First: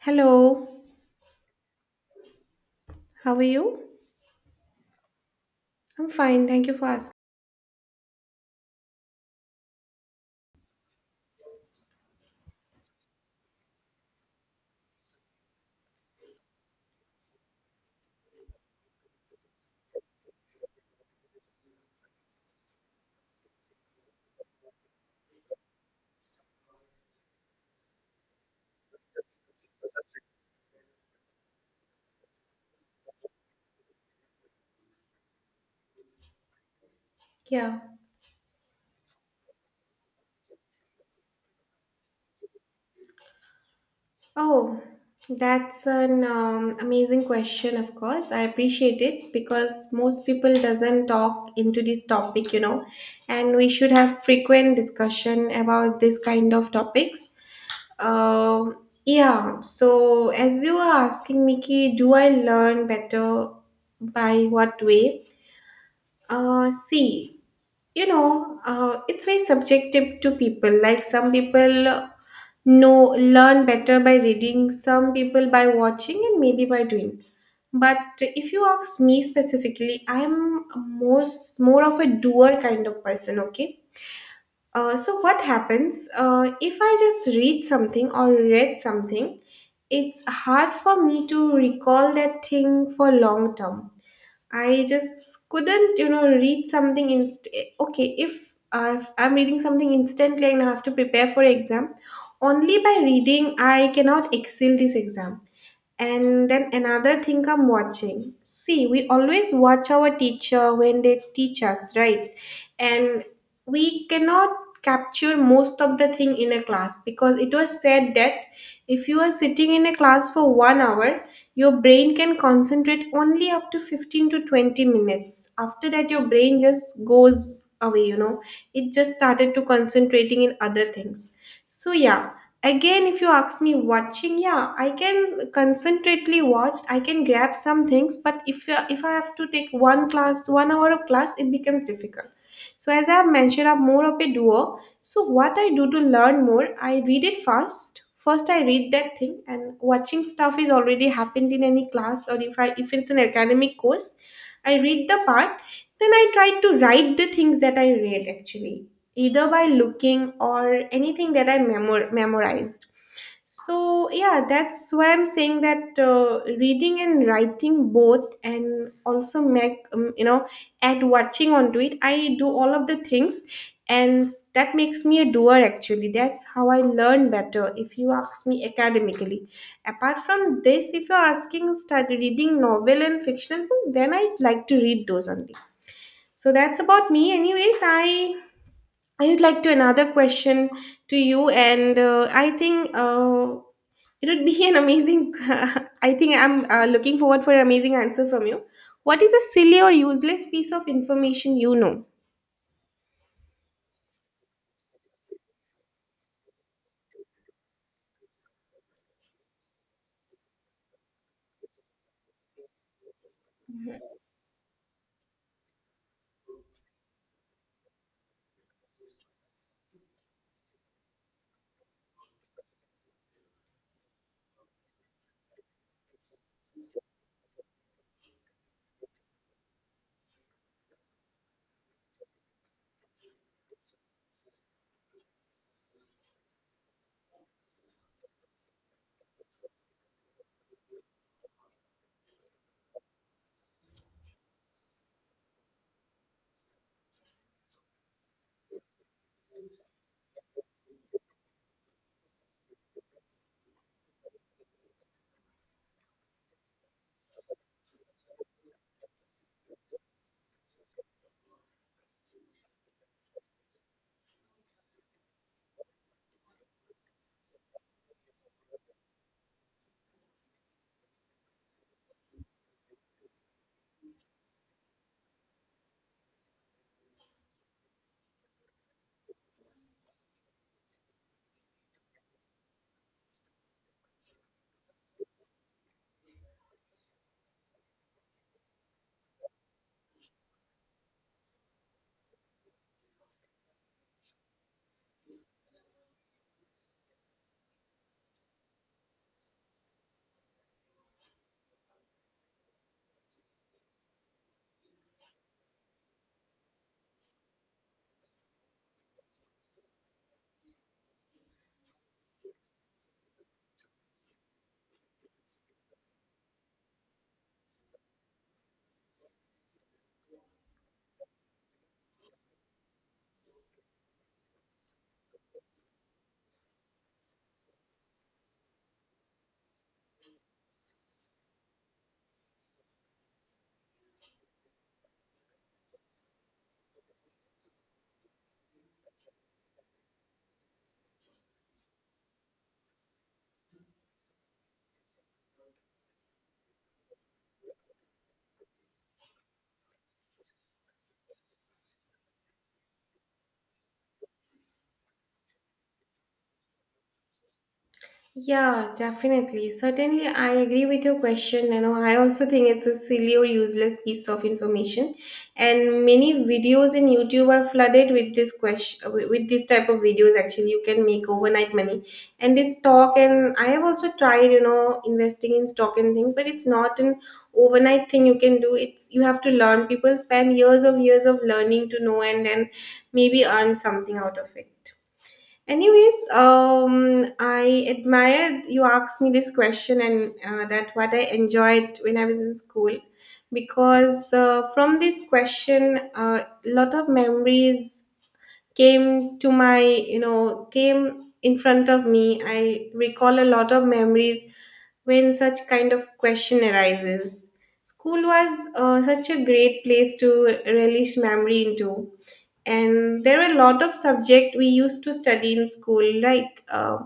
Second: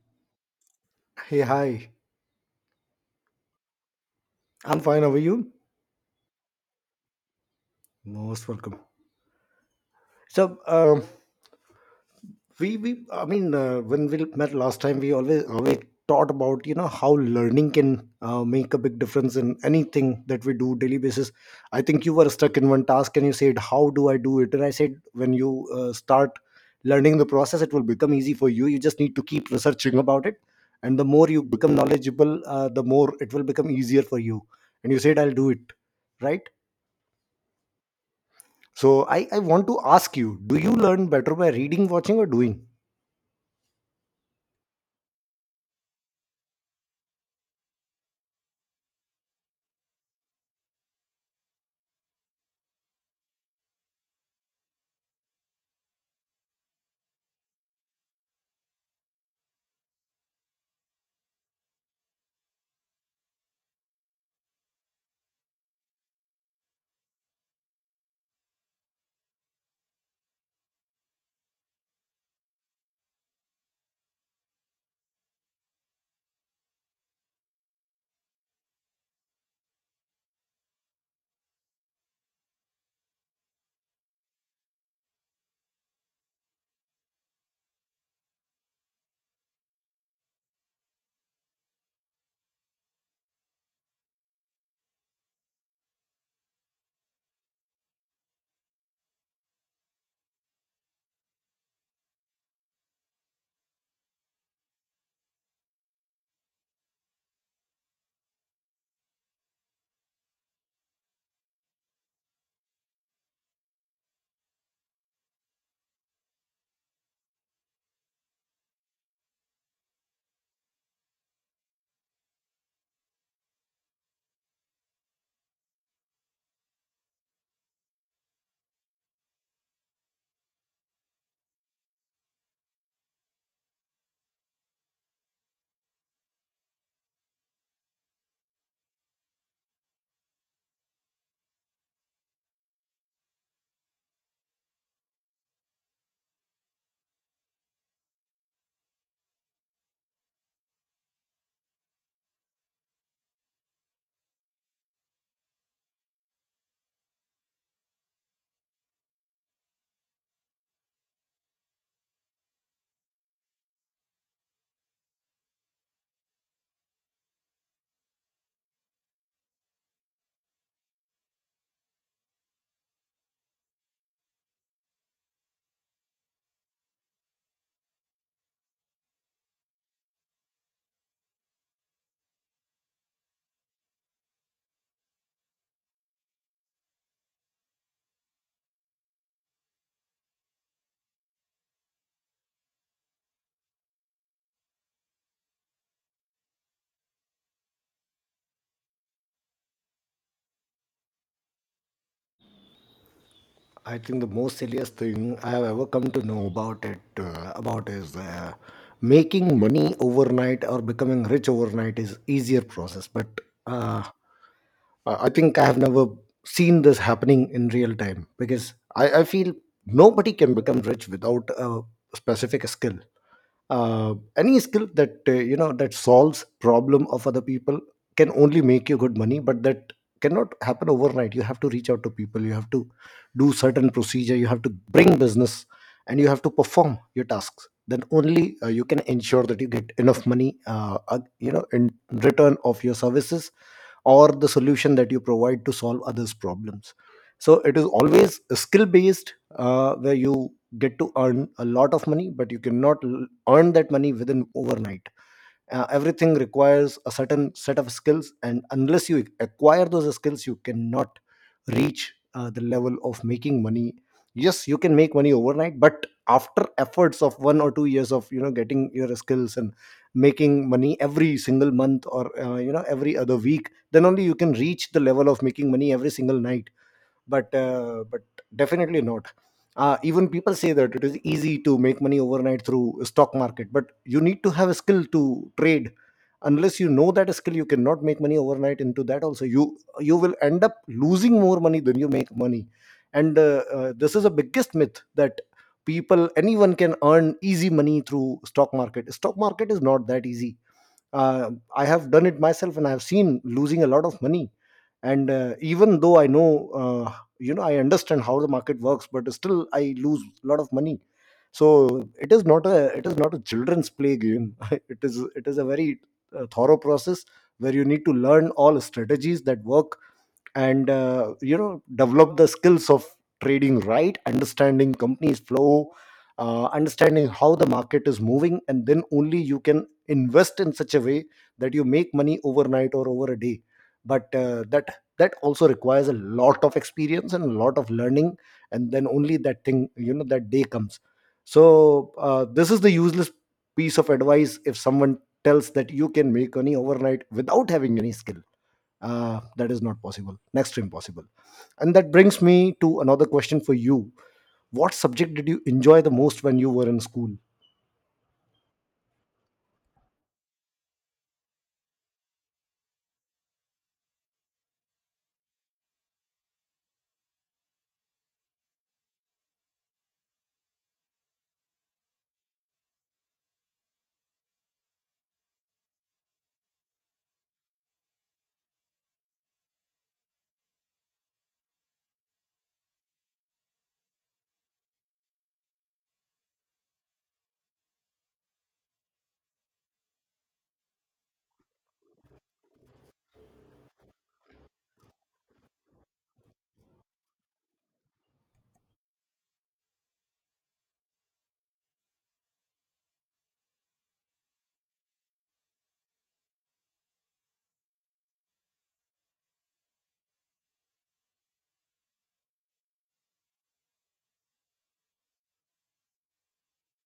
Hello, Hey, hi. how are you? I'm fine. How are you? I'm fine, thank you for asking. Most welcome. So, we, I mean, when we met last time, we always taught about how learning can make a big difference in anything that we do daily basis. I think you were stuck in one task, and you said, how do I do it? And I said, when you start learning the process, it will become easy for you. You just need to keep researching about it. And the more you become knowledgeable, the more it will become easier for you. And you said, I'll do it. Right? Yeah. So I want to ask you, do you learn better by reading, watching, or doing? Oh, that's an amazing question, of course. I appreciate it because most people doesn't talk into this topic, you know, and we should have frequent discussion about this kind of topics. Um, yeah, so as you were asking, Mickey, do I learn better by what way? See. You know, it's very subjective to people, like some people know learn better by reading, some people by watching, and maybe by doing. But if you ask me specifically, I'm most more of a doer kind of person, okay. So what happens, if I just read something or read something, it's hard for me to recall that thing for long term. I just couldn't, you know, read something inst. Okay, if I'm reading something instantly and I have to prepare for exam, only by reading I cannot excel this exam. And then another thing, I'm watching. See, we always watch our teacher when they teach us, right? And we cannot capture most of the thing in a class, because it was said that if you are sitting in a class for 1 hour, your brain can concentrate only up to 15 to 20 minutes. After that, your brain just goes away, you know, it just started to concentrating in other things. So, yeah. Again, if you ask me watching, yeah, I can concentrately watch. I can grab some things, but if I have to take one class, 1 hour of class, it becomes difficult. So as I have mentioned, I'm more of a doer. So what I do to learn more, I read it first. First, I read that thing, and watching stuff is already happened in any class, or if it's an academic course, I read the part, then I try to write the things that I read actually, either by looking or anything that I memorized So, yeah, that's why I'm saying that reading and writing both, and also make you know, add watching onto it. I do all of the things, and that makes me a doer actually. That's how I learn better, if you ask me academically. Apart from this, if you're asking, start reading novel and fictional books, then I'd like to read those only. So, that's about me, anyways. I would like to another question to you, and I think it would be an amazing. I think I'm looking forward for an amazing answer from you. What is a silly or useless piece of information you know? I think the most silliest thing I have ever come to know about it about is making money overnight, or becoming rich overnight is easier process. But uh, I think I have never seen this happening in real time, because I feel nobody can become rich without a specific skill. Any skill that you know that solves problem of other people can only make you good money, but that cannot happen overnight. You have to reach out to people, you have to do certain procedure, you have to bring business, and you have to perform your tasks. Then only you can ensure that you get enough money in return of your services, or the solution that you provide to solve others problems. So it is always skill based, where you get to earn a lot of money, but you cannot earn that money within overnight. Everything requires a certain set of skills, and unless you acquire those skills, you cannot reach the level of making money. Yes, you can make money overnight, but after efforts of 1 or 2 years of getting your skills and making money every single month, or every other week, then only you can reach the level of making money every single night. But definitely not. Even people say that it is easy to make money overnight through stock market, but you need to have a skill to trade. Unless you know that skill, you cannot make money overnight. Into that also, you will end up losing more money than you make money. And this is the biggest myth, that people, anyone can earn easy money through stock market. Stock market is not that easy. uh, I have done it myself, and I have seen losing a lot of money. And even though I know, uh, I understand how the market works, but still I lose a lot of money. So it is not a children's play game. It is a very thorough process, where you need to learn all strategies that work, and develop the skills of trading, right, understanding companies flow, understanding how the market is moving, and then only you can invest in such a way that you make money overnight or over a day. But that also requires a lot of experience and a lot of learning, and then only that thing, you know, that day comes. So this is the useless piece of advice, if someone tells that you can make money overnight without having any skill. That is not possible, next to impossible. And that brings me to another question for you: what subject did you enjoy the most when you were in school? Yeah, definitely. Certainly, I agree with your question. You know, I also think it's a silly or useless piece of information, and many videos in YouTube are flooded with this question, with this type of videos. Actually, you can make overnight money, and this stock. And I have also tried, you know, investing in stock and things, but it's not an overnight thing you can do. It's you have to learn. People spend years of learning to know, and then maybe earn something out of it. Anyways, I admired you asked me this question and that what I enjoyed when I was in school, because from this question, a lot of memories came to my, you know, came in front of me. I recall a lot of memories when such kind of question arises. School was such a great place to relish memory into, and there were a lot of subject we used to study in school, like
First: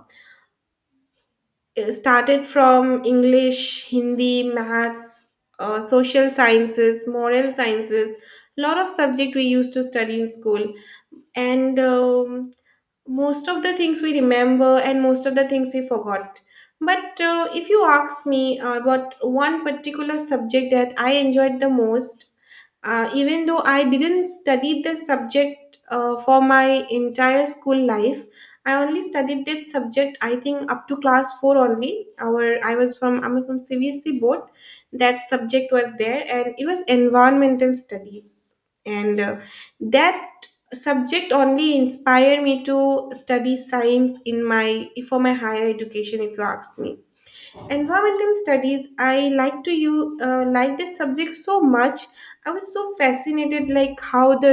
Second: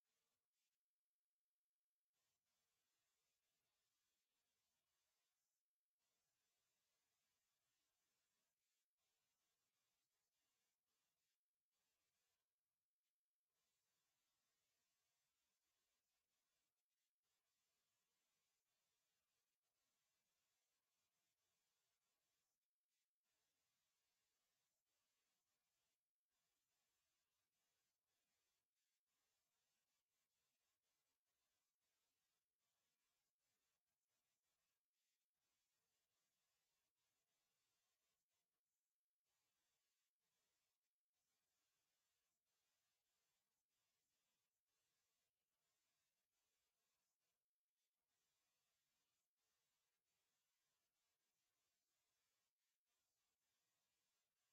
it started from English, Hindi, maths, social sciences, moral sciences. Lot of subject we used to study in school, and most of the things we remember and most of the things we forgot. But if you ask me about one particular subject that I enjoyed the most, even though I didn't study this subject for my entire school life, I only studied that subject I think up to class four only our I was from, I'm from CVSC board. That subject was there, and it was environmental studies. And that subject only inspired me to study science in my, for my higher education. If you ask me, environmental studies, I like to you like that subject so much. I was so fascinated, like how the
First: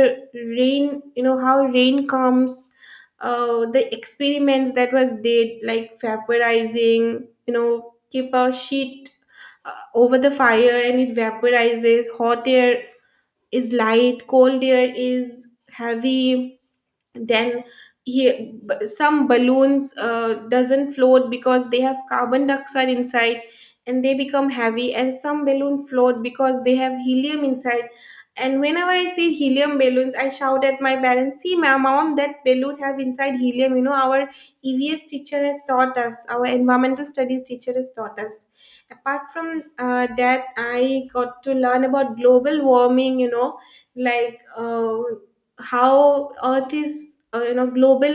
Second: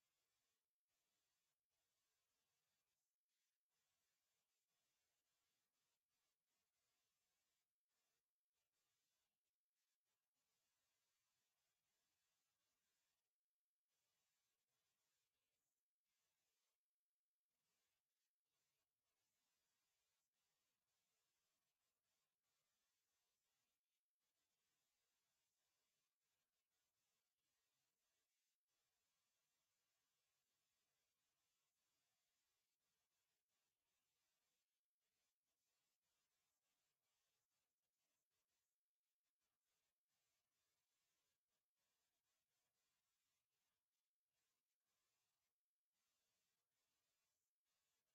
rain, you know, how rain comes. The experiments that was did, like vaporizing, you know, keep a sheet over the fire and it vaporizes. Hot air is light, cold air is heavy. Then some balloons doesn't float because they have carbon dioxide inside and they become heavy, and some balloon float because they have helium inside. And whenever I see helium balloons, I shout at my parents, see, my mom, that balloon have inside helium, you know, our EVS teacher has taught us, our environmental studies teacher has taught us. Apart from that, I got to learn about global warming, you know, like how earth is you know, global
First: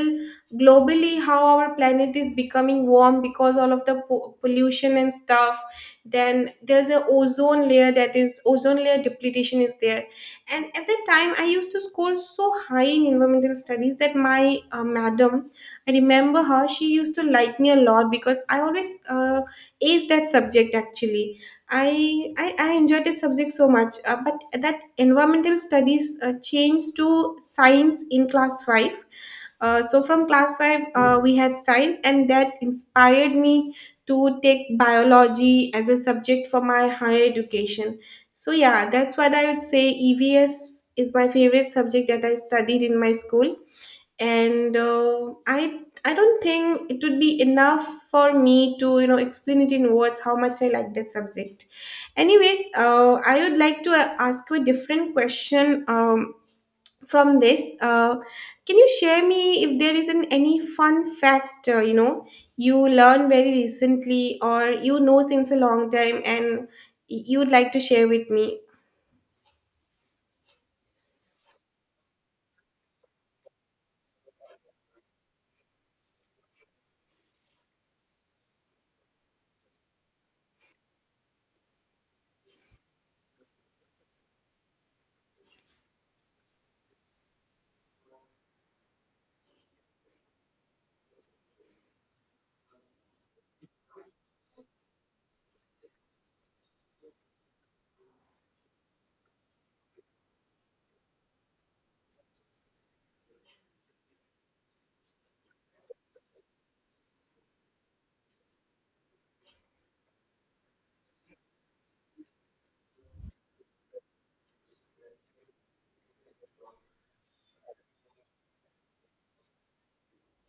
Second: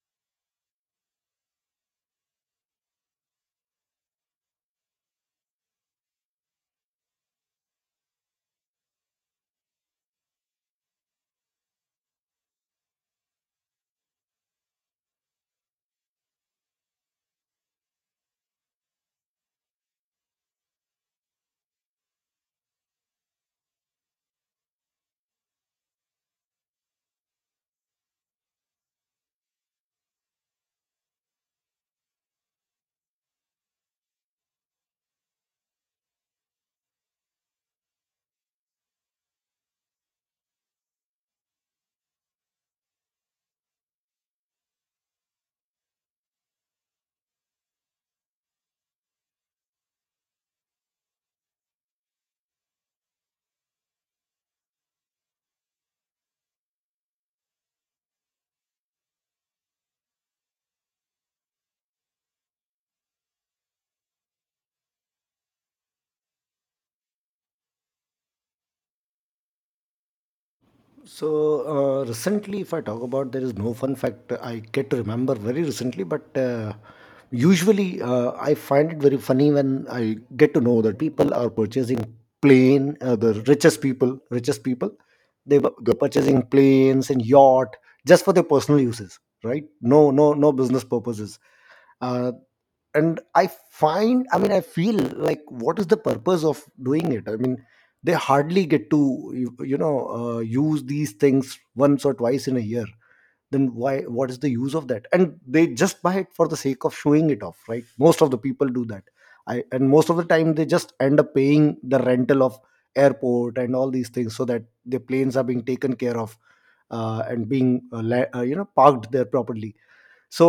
globally how our planet is becoming warm because all of the pollution and stuff. Then there's a ozone layer, that is, ozone layer depletion is there. And at that time, I used to score so high in environmental studies that my madam, I remember her, she used to like me a lot because I always aced that subject actually. I enjoyed that subject so much. But at that, environmental studies changed to science in class five. So from class five, we had science, and that inspired me to take biology as a subject for my higher education. So yeah, that's what I would say. EVS is my favorite subject that I studied in my school, and I don't think it would be enough for me to, you know, explain it in words how much I like that subject. Anyways, I would like to ask you a different question, from this, can you share me if there is an, any fun fact, you know, you learned very recently, or, you know, since a long time, and you would like to share with me. So recently, if I talk about, there is no fun fact I get to remember very recently. But usually I find it very funny when I get to know that people are purchasing plane, the richest people, they're purchasing planes and yacht just for their personal uses, right? No, no, no business purposes. uh, and I find, I mean, I feel like, what is the purpose of doing it? I mean, they hardly get to, use these things once or twice in a year. Then why? What is the use of that? And they just buy it for the sake of showing it off, right? Most of the people do that. I and most of the time they just end up paying the rental of airport and all these things, so that the planes are being taken care of and being parked there properly. So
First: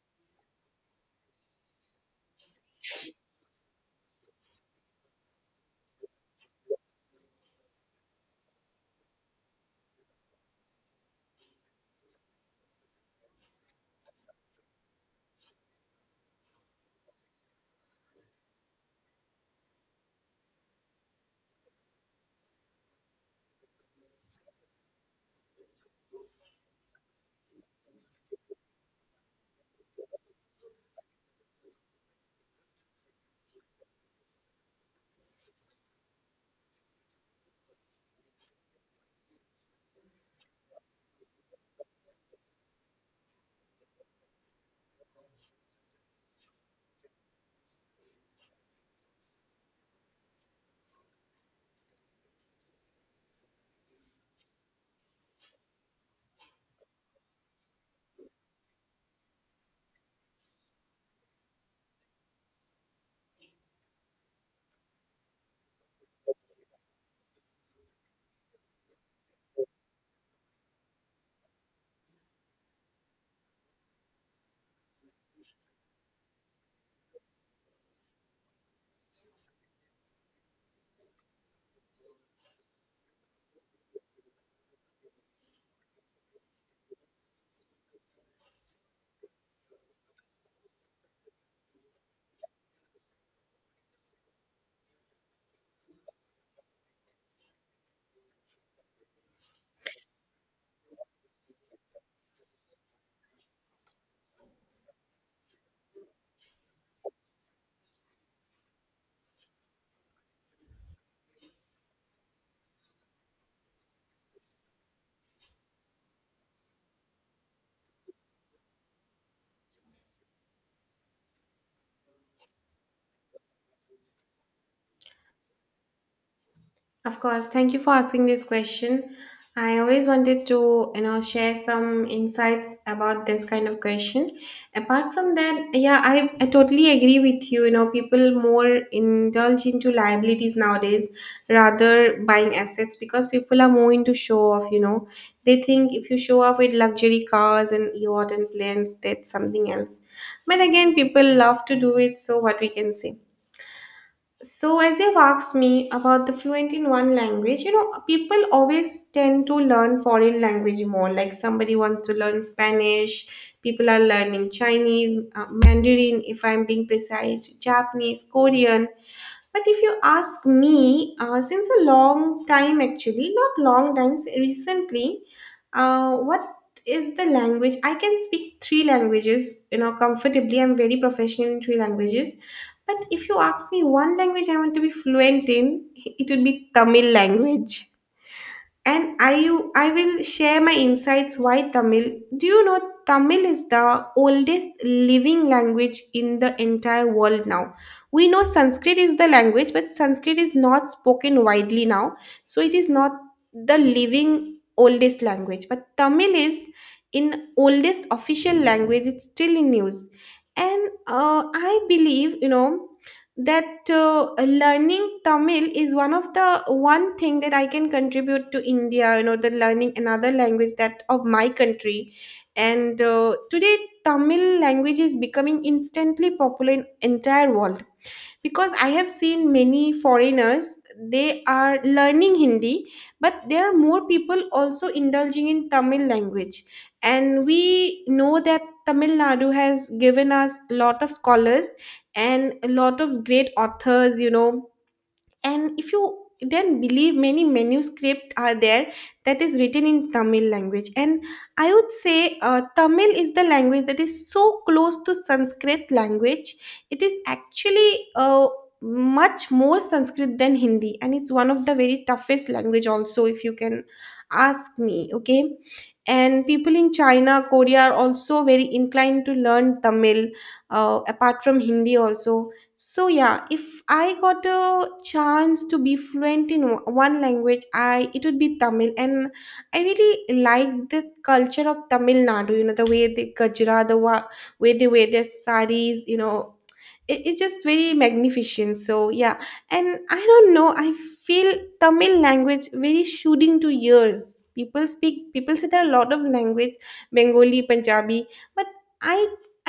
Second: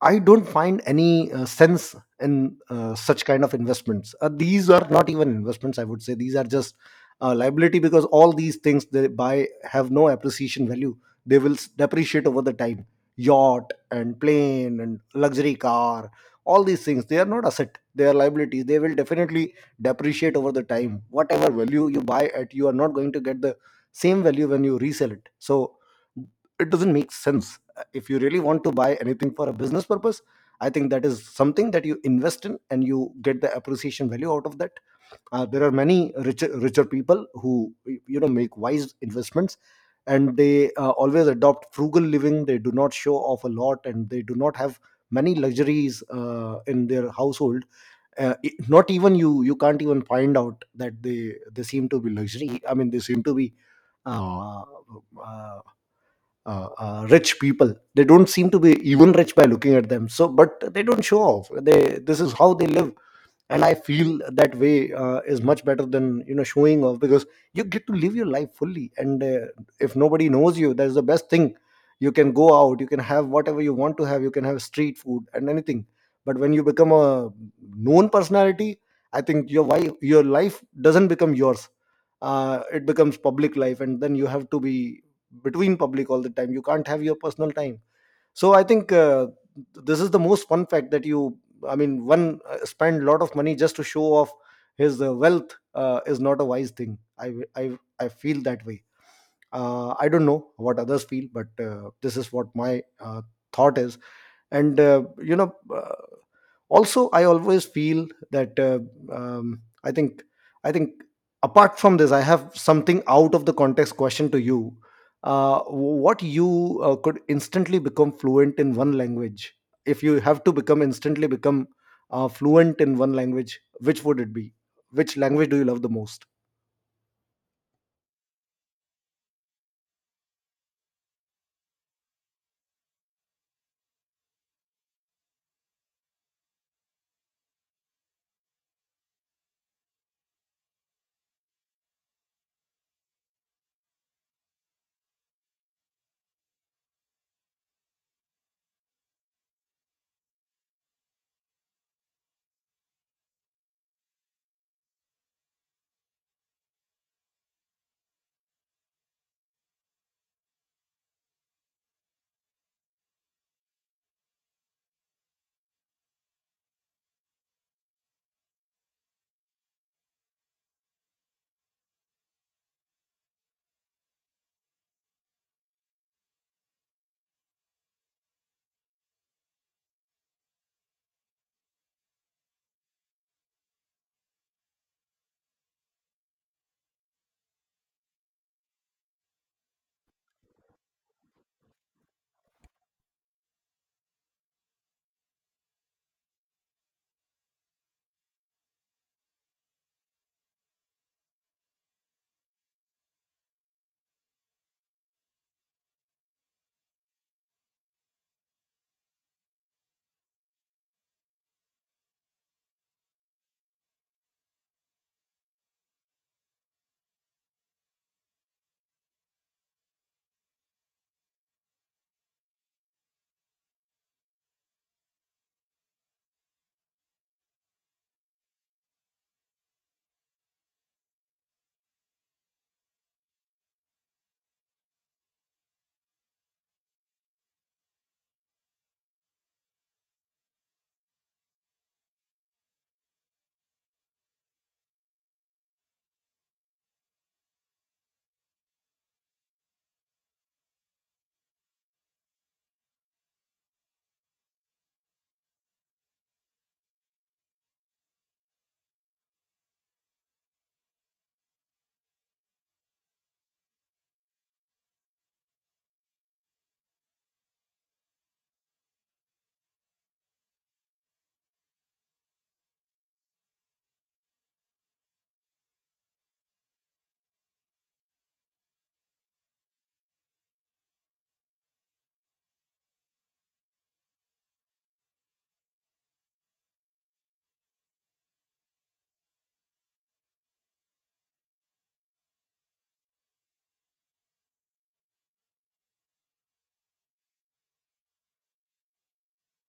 I don't find any sense in such kind of investments. These are not even investments, I would say. These are just liability, because all these things they buy have no appreciation value. They will depreciate over the time. Yacht and plane and luxury car, all these things, they are not asset, they are liabilities. They will definitely depreciate over the time. Whatever value you buy at, you are not going to get the same value when you resell it. So it doesn't make sense. If you really want to buy anything for a business purpose, I think that is something that you invest in, and you get the appreciation value out of that. There are many richer people who, you know, make wise investments. And they always adopt frugal living. They do not show off a lot, and they do not have many luxuries in their household. Not even you, you can't even find out that they seem to be luxury. I mean, they seem to be uh, uh, rich people. They don't seem to be even rich by looking at them. So, but they don't show off. They this is how they live. And I feel that way is much better than, showing off, because you get to live your life fully. And if nobody knows you, that's the best thing. You can go out, you can have whatever you want to have, you can have street food and anything. But when you become a known personality, I think your life doesn't become yours. It becomes public life, and then you have to be between public all the time, you can't have your personal time. So I think this is the most fun fact, that you, I mean, one spend a lot of money just to show off his wealth is not a wise thing. I feel that way. I don't know what others feel, but this is what my thought is. And also I always feel that um, i think I think apart from this, I have something out of the context question to you. What, you could instantly become fluent in one language, if you have to become instantly become fluent in one language, which would it be? Which language do you love the most? Of course, thank you for asking this question. I always wanted to, you know, share some insights about this kind of question. Apart from that, yeah, I totally agree with you. You know, people more indulge into liabilities nowadays rather buying assets, because people are more into show off, you know. They think if you show off with luxury cars and yacht and planes, that's something else. But again, people love to do it, so what we can say. So, as you've asked me about the fluent in one language, you know, people always tend to learn foreign language more. Like somebody wants to learn Spanish, people are learning Chinese, Mandarin, if I'm being precise, Japanese, Korean. But if you ask me, since a long time actually, not long times, recently, what is the language? I can speak three languages, you know, comfortably. I'm very professional in three languages, but if you ask me one language I want to be fluent in, it would be Tamil language. And I will share my insights why Tamil. Do you know Tamil is the oldest living language in the entire world now? We know Sanskrit is the language, but Sanskrit is not spoken widely now. So it is not the living oldest language. But Tamil is in oldest official language. It's still in use. And I believe, you know, that learning Tamil is one of the one thing that I can contribute to India. You know, the learning another language that of my country, and today Tamil language is becoming instantly popular in entire world, because I have seen many foreigners, they are learning Hindi, but there are more people also indulging in Tamil language. And we know that Tamil Nadu has given us a lot of scholars and a lot of great authors, you know, and if you then believe, many manuscripts are there that is written in Tamil language. And I would say, Tamil is the language that is so close to Sanskrit language. It is actually uh, much more Sanskrit than Hindi, and it's one of the very toughest language also, if you can ask me, okay. And people in China, Korea are also very inclined to learn Tamil, apart from Hindi also. So yeah, if I got a chance to be fluent in one language, I it would be Tamil. And I really like the culture of Tamil Nadu. You know the way they Gajra, the way they wear their saris. You know it's just very magnificent, so yeah. And I don't know, I feel Tamil language very shooting to ears. People speak, people say there are a lot of language, Bengali, Punjabi, but i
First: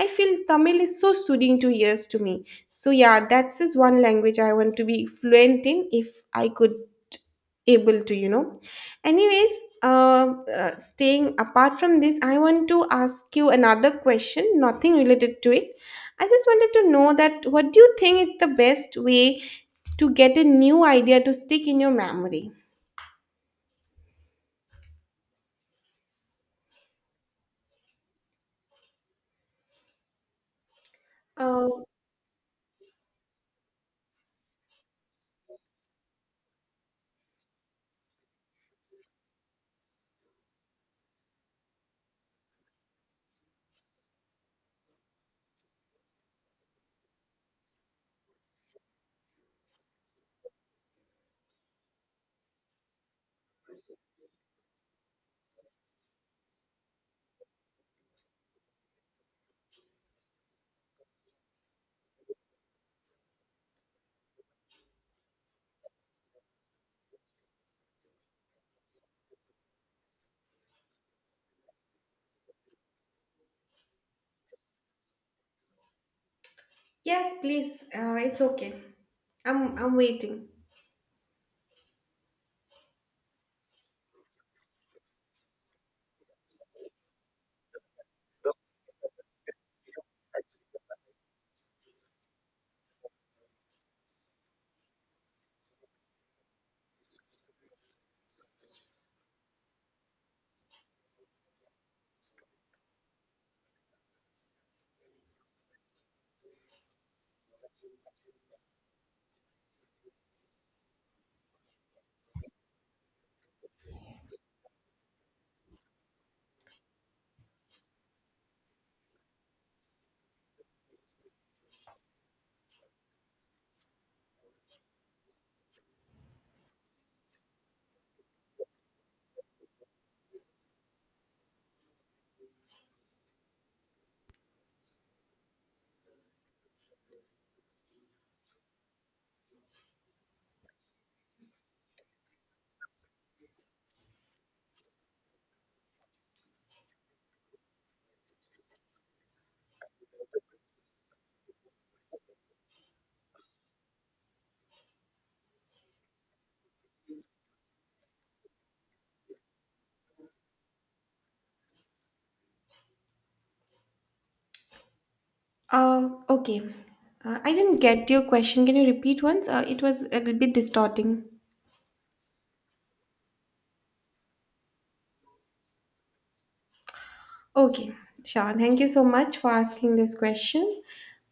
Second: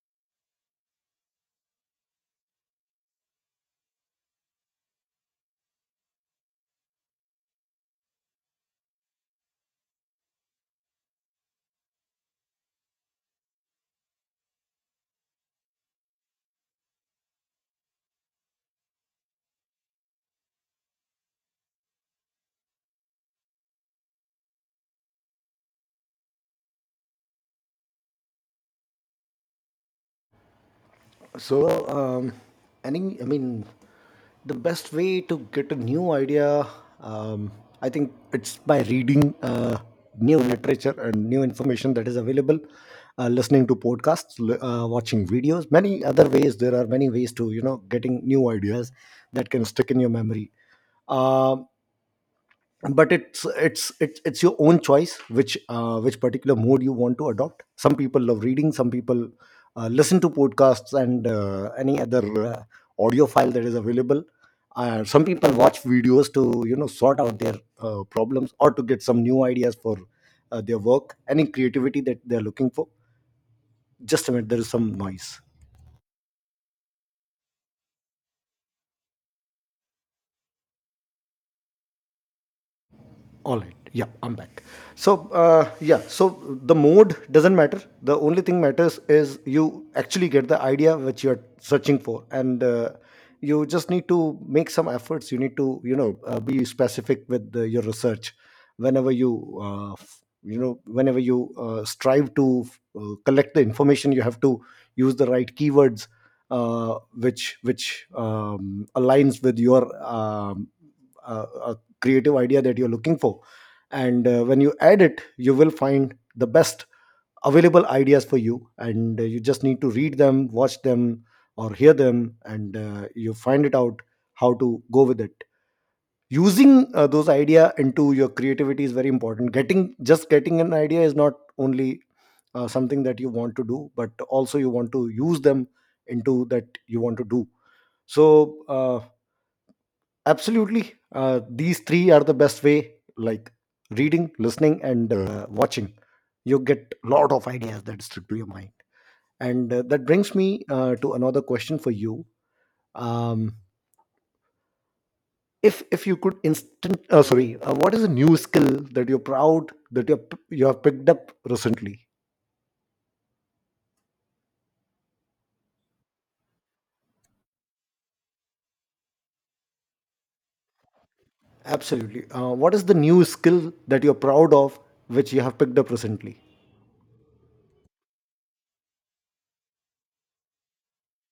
I feel Tamil is so soothing to ears to me. So yeah, that's is one language I want to be fluent in if I could able to you know. Anyways, uh, staying apart from this, I want to ask you another question, nothing related to it. I just wanted to know that what do you think is the best way to get a new idea to stick in your memory? Uh, So, I mean, the best way to get a new idea, um, I think, it's by reading, new literature and new information that is available, listening to podcasts, watching videos, many other ways. There are many ways to, getting new ideas that can stick in your memory. Um but it's your own choice, which particular mode you want to adopt. Some people love reading, some people listen to podcasts and any other audio file that is available. Some people watch videos to, sort out their problems, or to get some new ideas for their work, any creativity that they're looking for. Just a minute, there is some noise. yes, please. It's okay. I'm waiting. All right. Yeah, I'm back. So, yeah, so the mode doesn't matter. The only thing matters is you actually get the idea which you're searching for. And you just need to make some efforts. You need to, be specific with your research. Whenever you, whenever you strive to collect the information, you have to use the right keywords. Which aligns with your uh, a creative idea that you're looking for. And when you add it, you will find the best available ideas for you. And you just need to read them, watch them, or hear them, and you find it out how to go with it. Using those idea into your creativity is very important. Getting just getting an idea is not only something that you want to do, but also you want to use them into that you want to do. So, absolutely. These three are the best way, like reading, listening, and watching. You get a lot of ideas that stick to your mind. And that brings me to another question for you. Um, if you could instant, what is a new skill that you're proud that you have picked up recently? Okay. I didn't get your question. Can you repeat once? It was a little bit distorting. Absolutely. What is the new skill that you're proud of which you have picked up recently? Okay, sure. Thank you so much for asking this question.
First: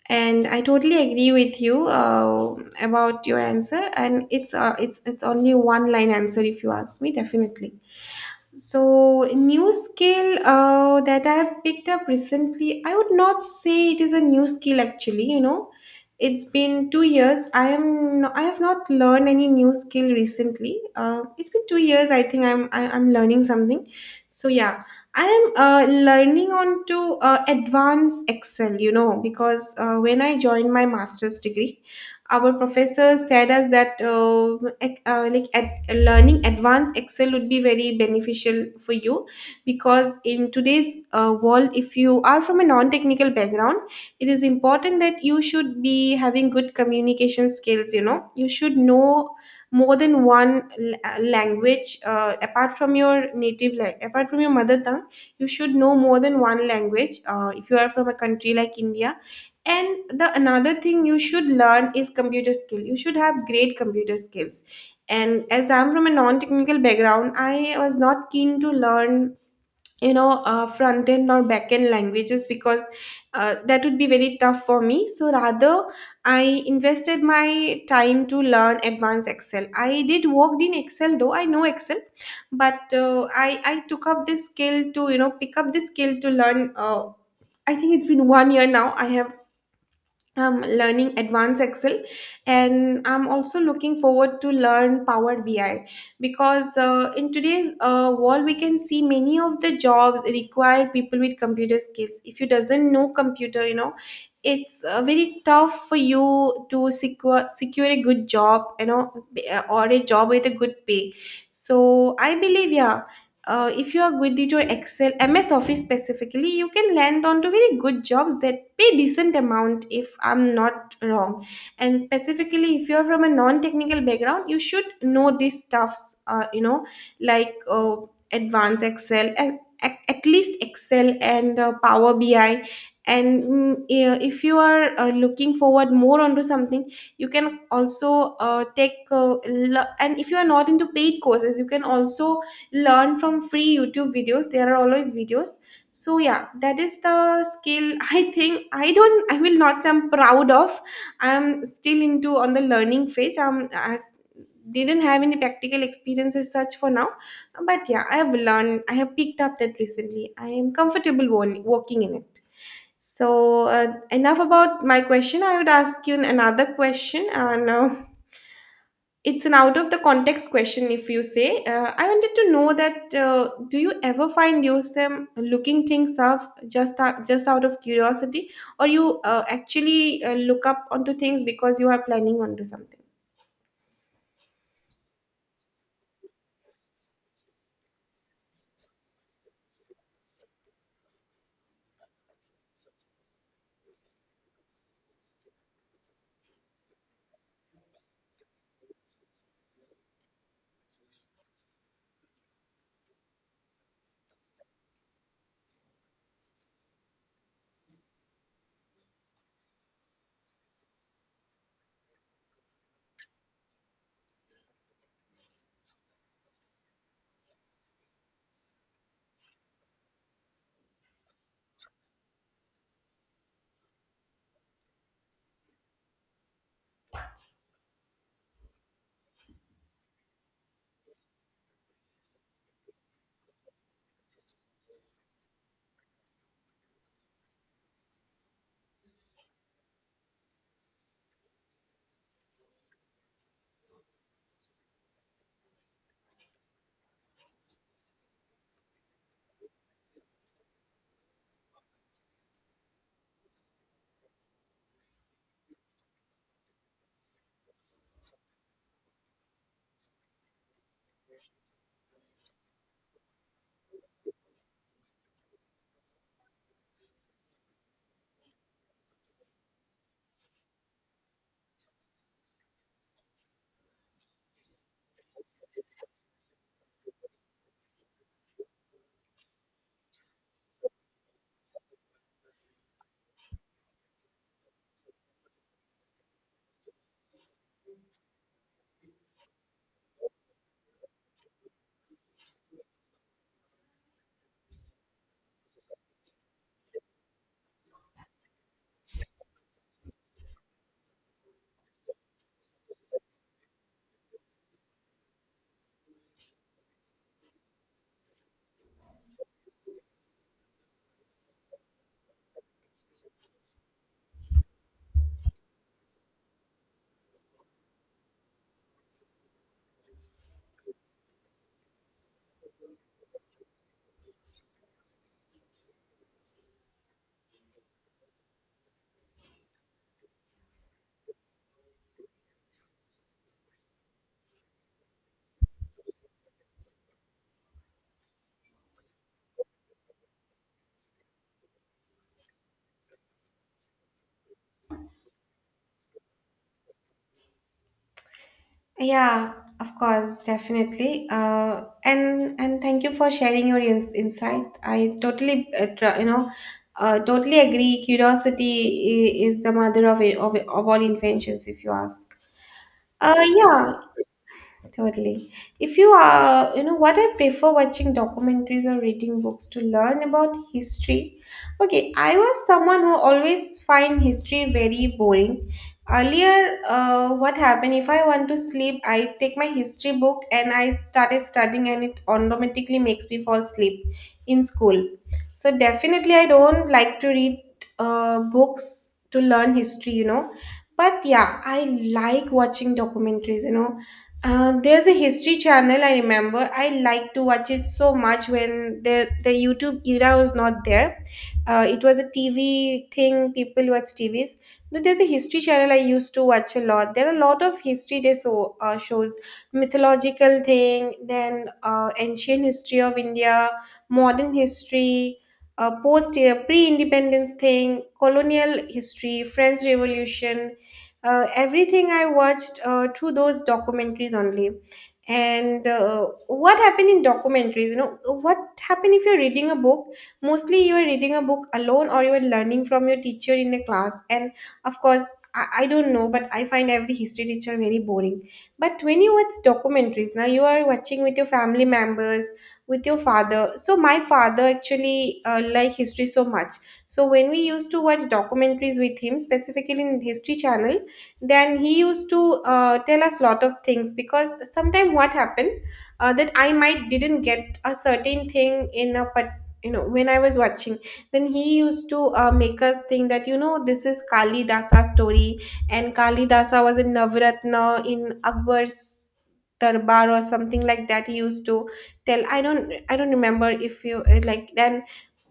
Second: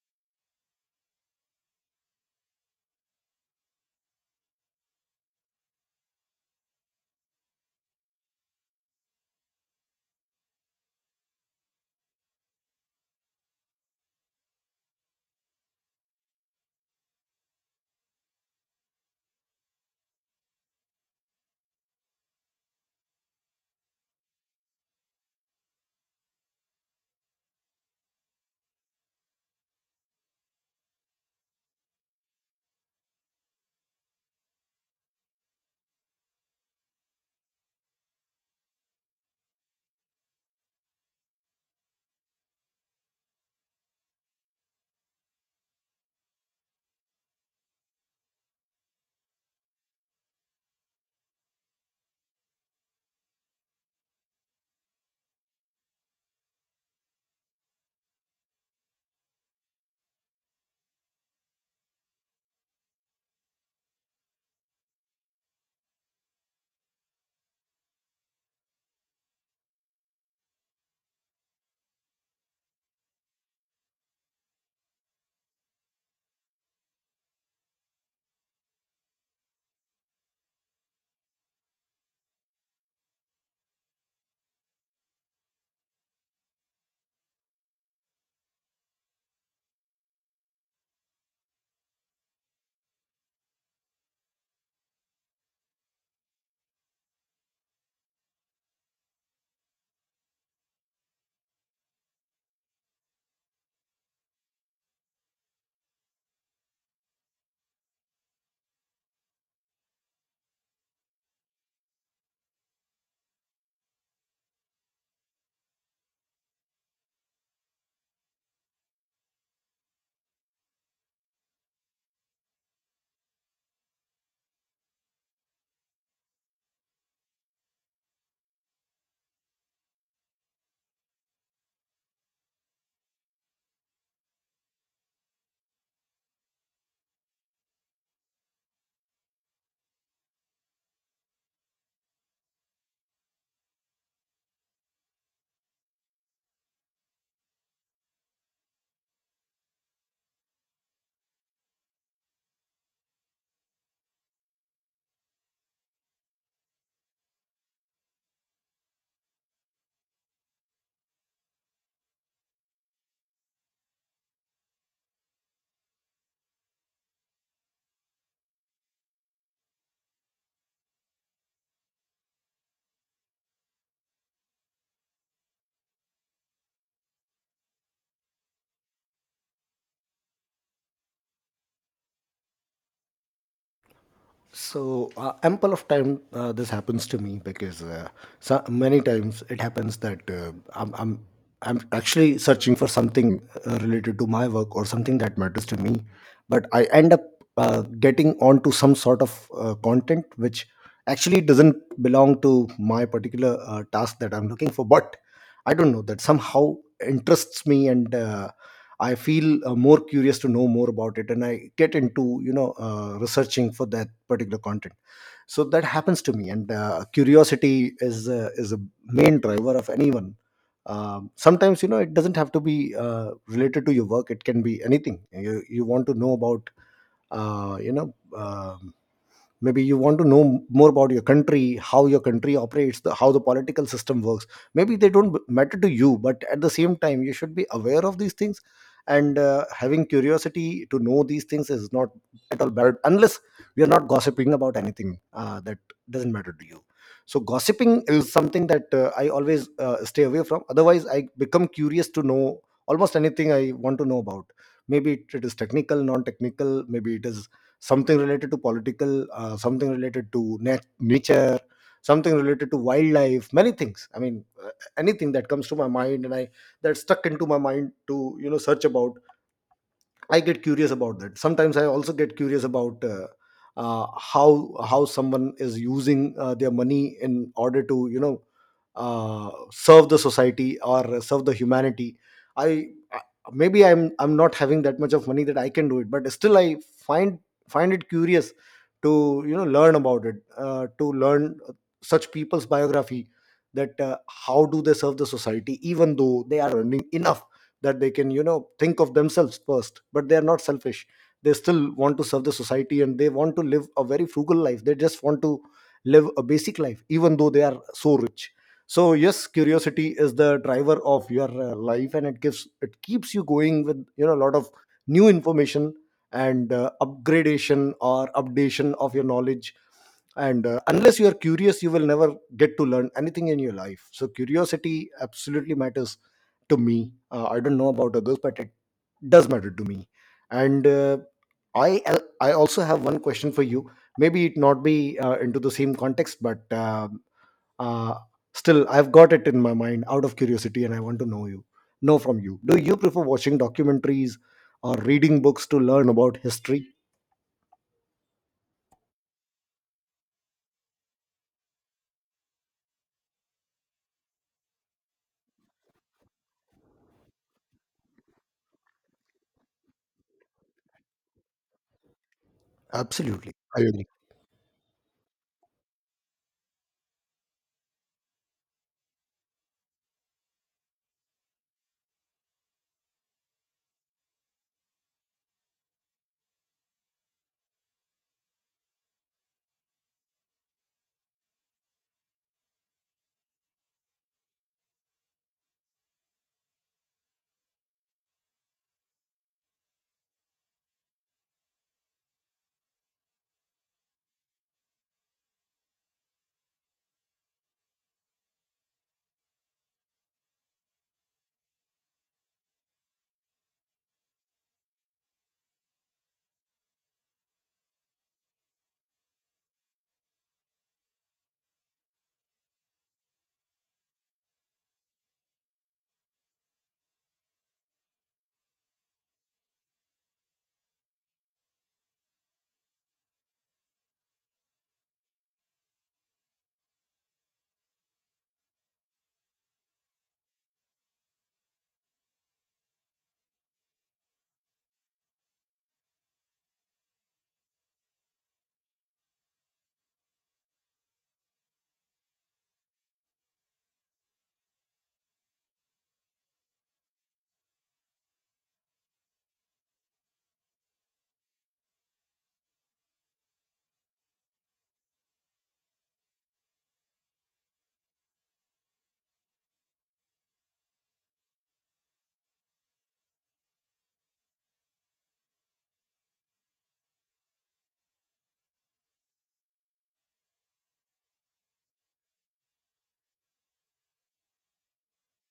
And I totally agree with you about your answer. And it's only one line answer if you ask me, definitely. So, new skill that I have picked up recently, I would not say it is a new skill actually, you know. It's been 2 years. I have not learned any new skill recently. It's been 2 years. I think I'm learning something. So yeah, I am learning on to advanced Excel. You know, because when I joined my master's degree, our professor said us that learning advanced Excel would be very beneficial for you, because in today's world, if you are from a non-technical background, it is important that you should be having good communication skills, you know. You should know more than one language apart from your native, like apart from your mother tongue. You should know more than one language if you are from a country like India. And the another thing you should learn is computer skill. You should have great computer skills. And as I'm from a non-technical background, I was not keen to learn, you know, front end or back end languages, because that would be very tough for me. So rather, I invested my time to learn advanced Excel. I did worked in Excel, though I know Excel, but I took up this skill to, you know, pick up this skill to learn I think it's been 1 year now. I have learning advanced Excel. And I'm also looking forward to learn Power BI, because in today's world we can see many of the jobs require people with computer skills. If you doesn't know computer, you know, it's very tough for you to secure a good job, you know, or a job with a good pay. So I believe, yeah, if you are good with your Excel, MS Office specifically, you can land onto very good jobs that pay decent amount, if I'm not wrong. And specifically, if you're from a non-technical background, you should know these stuffs, you know, like uh, advanced Excel at least Excel and Power BI. And yeah, if you are looking forward more onto something, you can also take l- and if you are not into paid courses, you can also learn from free YouTube videos. There are always videos. So yeah, that is the skill I think I don't, I will not say I'm proud of. I'm still into on the learning phase. Um, I have didn't have any practical experiences such for now. But yeah, I have learned, I have picked up that recently. I am comfortable working in it. So enough about my question. I would ask you another question, and it's an out of the context question, if you say. I wanted to know that do you ever find yourself looking things up just out of curiosity, or you actually look up onto things because you are planning onto something? So ample of time this happens to me because so many times it happens that I'm actually searching for something related to my work or something that matters to me, but I end up getting onto some sort of content which actually doesn't belong to my particular task that I'm looking for. But I don't know that somehow interests me, and I feel more curious to know more about it, and I get into, you know, researching for that particular content. So that happens to me, and curiosity is, is a main driver of anyone. Sometimes, you know, it doesn't have to be related to your work; it can be anything. You want to know about, you know. um Maybe you want to know more about your country, how your country operates how the political system works. Maybe they don't matter to you, but at the same time you should be aware of these things, and having curiosity to know these things is not at all bad, unless we are not gossiping about anything that doesn't matter to you. So gossiping is something that I always stay away from. Otherwise, I become curious to know almost anything I want to know about. Maybe it is technical, non-technical, maybe it is something related to political, something related to nature, something related to wildlife, many things. I mean, anything that comes to my mind and I that stuck into my mind to, you know, search about, I get curious about that. Sometimes I also get curious about how someone is using their money in order to, you know, serve the society or serve the humanity. I I- Maybe I'm not having that much of money that I can do it, but still I find find it curious to, you know, learn about it, to learn, such people's biography, that how do they serve the society even though they are earning enough that they can, you know, think of themselves first, but they are not selfish. They still want to serve the society, and they want to live a very frugal life. They just want to live a basic life even though they are so rich. So yes, curiosity is the driver of your life, and it gives, it keeps you going with, you know, a lot of new information and upgradation or updation of your knowledge. And unless you are curious, you will never get to learn anything in your life. So curiosity absolutely matters to me. I don't know about others, but it does matter to me. And I also have one question for you. Maybe it not be into the same context, but uh, still I've got it in my mind out of curiosity, and I want to know, you know, from you. Do you prefer watching documentaries or reading books to learn about history? Yeah, of course, definitely. And thank you for sharing your insight. I totally, you know, totally agree. Curiosity is the mother of it, of all inventions, if you ask. Absolutely, I Yeah, agree. totally. If you are, you know, what I prefer watching documentaries or reading books to learn about history. Okay, I was someone who always find history very boring. Earlier, what happened, if I want to sleep, I take my history book and I started studying, and it automatically makes me fall asleep in school. So definitely, I don't like to read books to learn history, you know, but yeah, I like watching documentaries. You know, there's a history channel, I remember. I like to watch it so much when the YouTube era was not there. It was a TV thing. People watch TVs. But there's a history channel I used to watch a lot. There are a lot of history they so shows, mythological thing, then ancient history of India, modern history, post pre independence thing, colonial history, French Revolution, everything I watched through those documentaries only. And what happened in documentaries? You know, what happened if you're reading a book? Mostly you are reading a book alone or you are learning from your teacher in a class. And of course, I don't know, but I find every history teacher very boring. But when you watch documentaries, now you are watching with your family members, with your father. So my father actually like history so much. So when we used to watch documentaries with him, specifically in History Channel, then he used to tell us lot of things, because sometime what happened that I might didn't get a certain thing in a, but you know when I was watching, then he used to make us think that, you know, this is Kali Dasa story. And Kali Dasa was in navratna in Akbar's darbar or something like that, he used to tell. I don't remember if you like, then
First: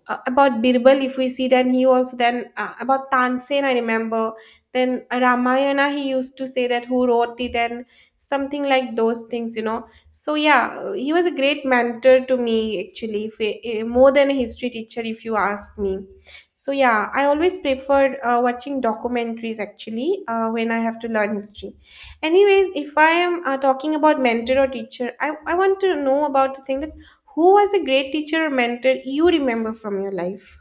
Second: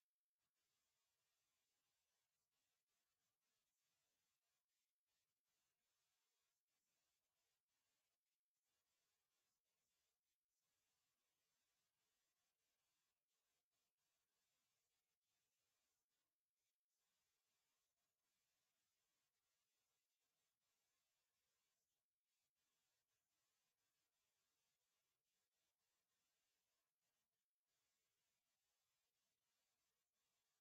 about Birbal, if we see, then he also, then about Tansen, I remember. Then Ramayana, he used to say that who wrote it, then something like those things, you know. So yeah, he was a great mentor to me actually, if, more than a history teacher, if you ask me. So yeah, I always preferred watching documentaries actually when I have to learn history. Anyways, if I am talking about mentor or teacher, I want to know about the thing that who was a great teacher or mentor you remember from your life?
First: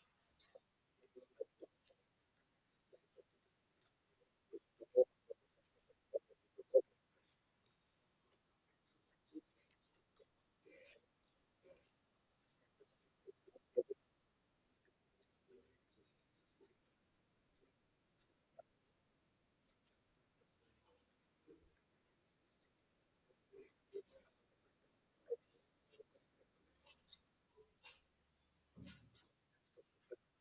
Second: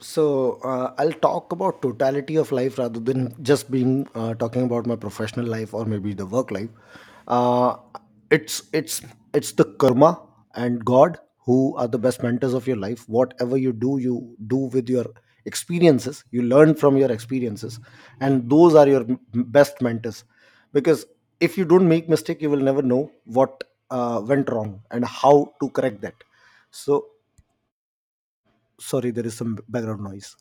So I'll talk about totality of life rather than just being talking about my professional life or maybe the work life. Uh, it's it's it's the karma and God who are the best mentors of your life. Whatever you do with your experiences. You learn from your experiences, and those are your best mentors. Because if you don't make mistake, you will never know what went wrong and how to correct that. So sorry, there is some background noise.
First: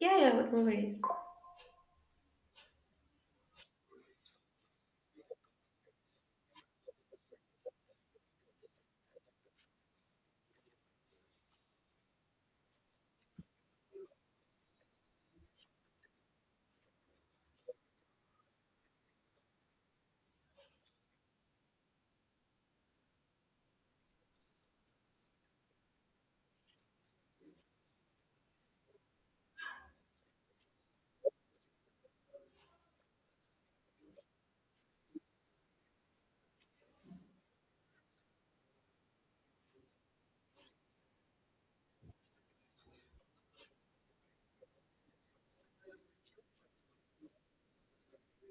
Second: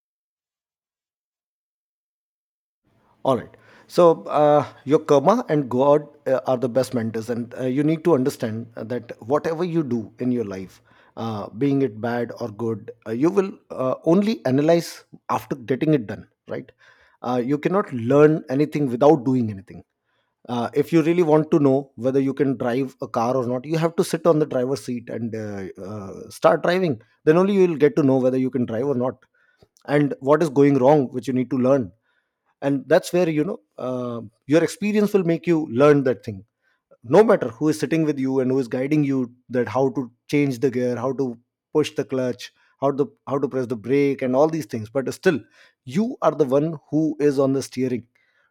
Yeah, yeah, no worries. All right. So, your karma and God are the best mentors, and you need to understand that whatever you do in your life, being it bad or good, you will only analyze after getting it done, right? You cannot learn anything without doing anything. If you really want to know whether you can drive a car or not, you have to sit on the driver's seat and start driving. Then only you will get to know whether you can drive or not and what is going wrong, which you need to learn. And that's where, you know, your experience will make you learn that thing, no matter who is sitting with you and who is guiding you, that how to change the gear, how to push the clutch, how to press the brake and all these things. But still, you are the one who is on the steering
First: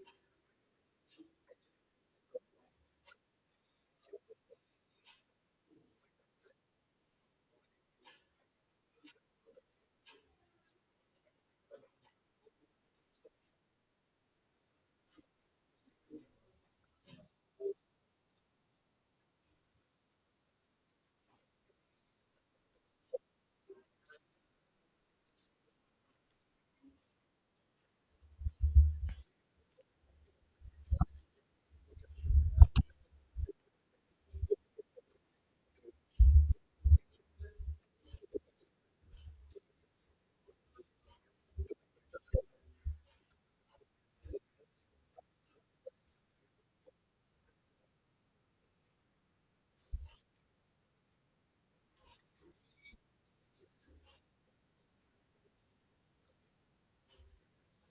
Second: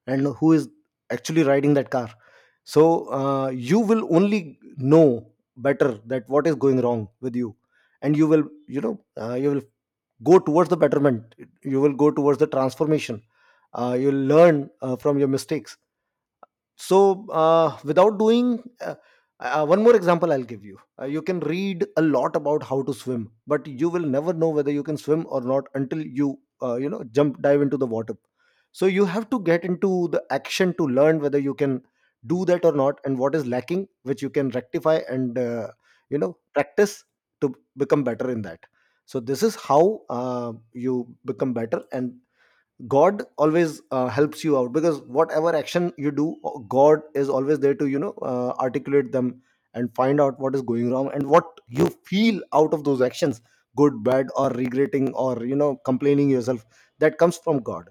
and who is actually riding that car. So you will only know better that what is going wrong with you, and you will, you know, you will go towards the betterment, you will go towards the transformation. Uh, you'll learn from your mistakes. So without doing one more example I'll give you. Uh, you can read a lot about how to swim, but you will never know whether you can swim or not until you, you know, jump, dive into the water. So you have to get into the action to learn whether you can do that or not, and what is lacking, which you can rectify, and you know, practice to become better in that. So this is how you become better. And God always helps you out, because whatever action you do, God is always there to, you know, articulate them and find out what is going wrong and what you feel out of those actions, good, bad, or regretting, or, you know, complaining yourself, that comes from God.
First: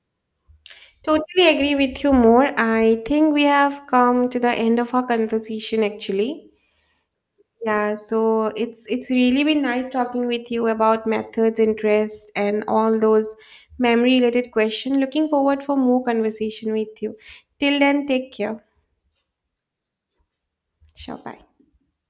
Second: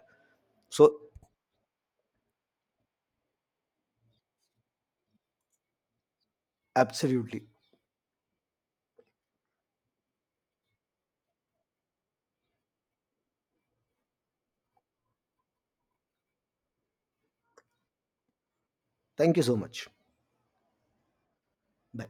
So Totally agree with you more. I think we have come to the end of our conversation actually. absolutely, Yeah, so it's really been nice talking with you about methods, interest, and all those memory related questions. Looking forward for more conversation with you. Till then, take care. thank you so much. Sure, bye. Bye.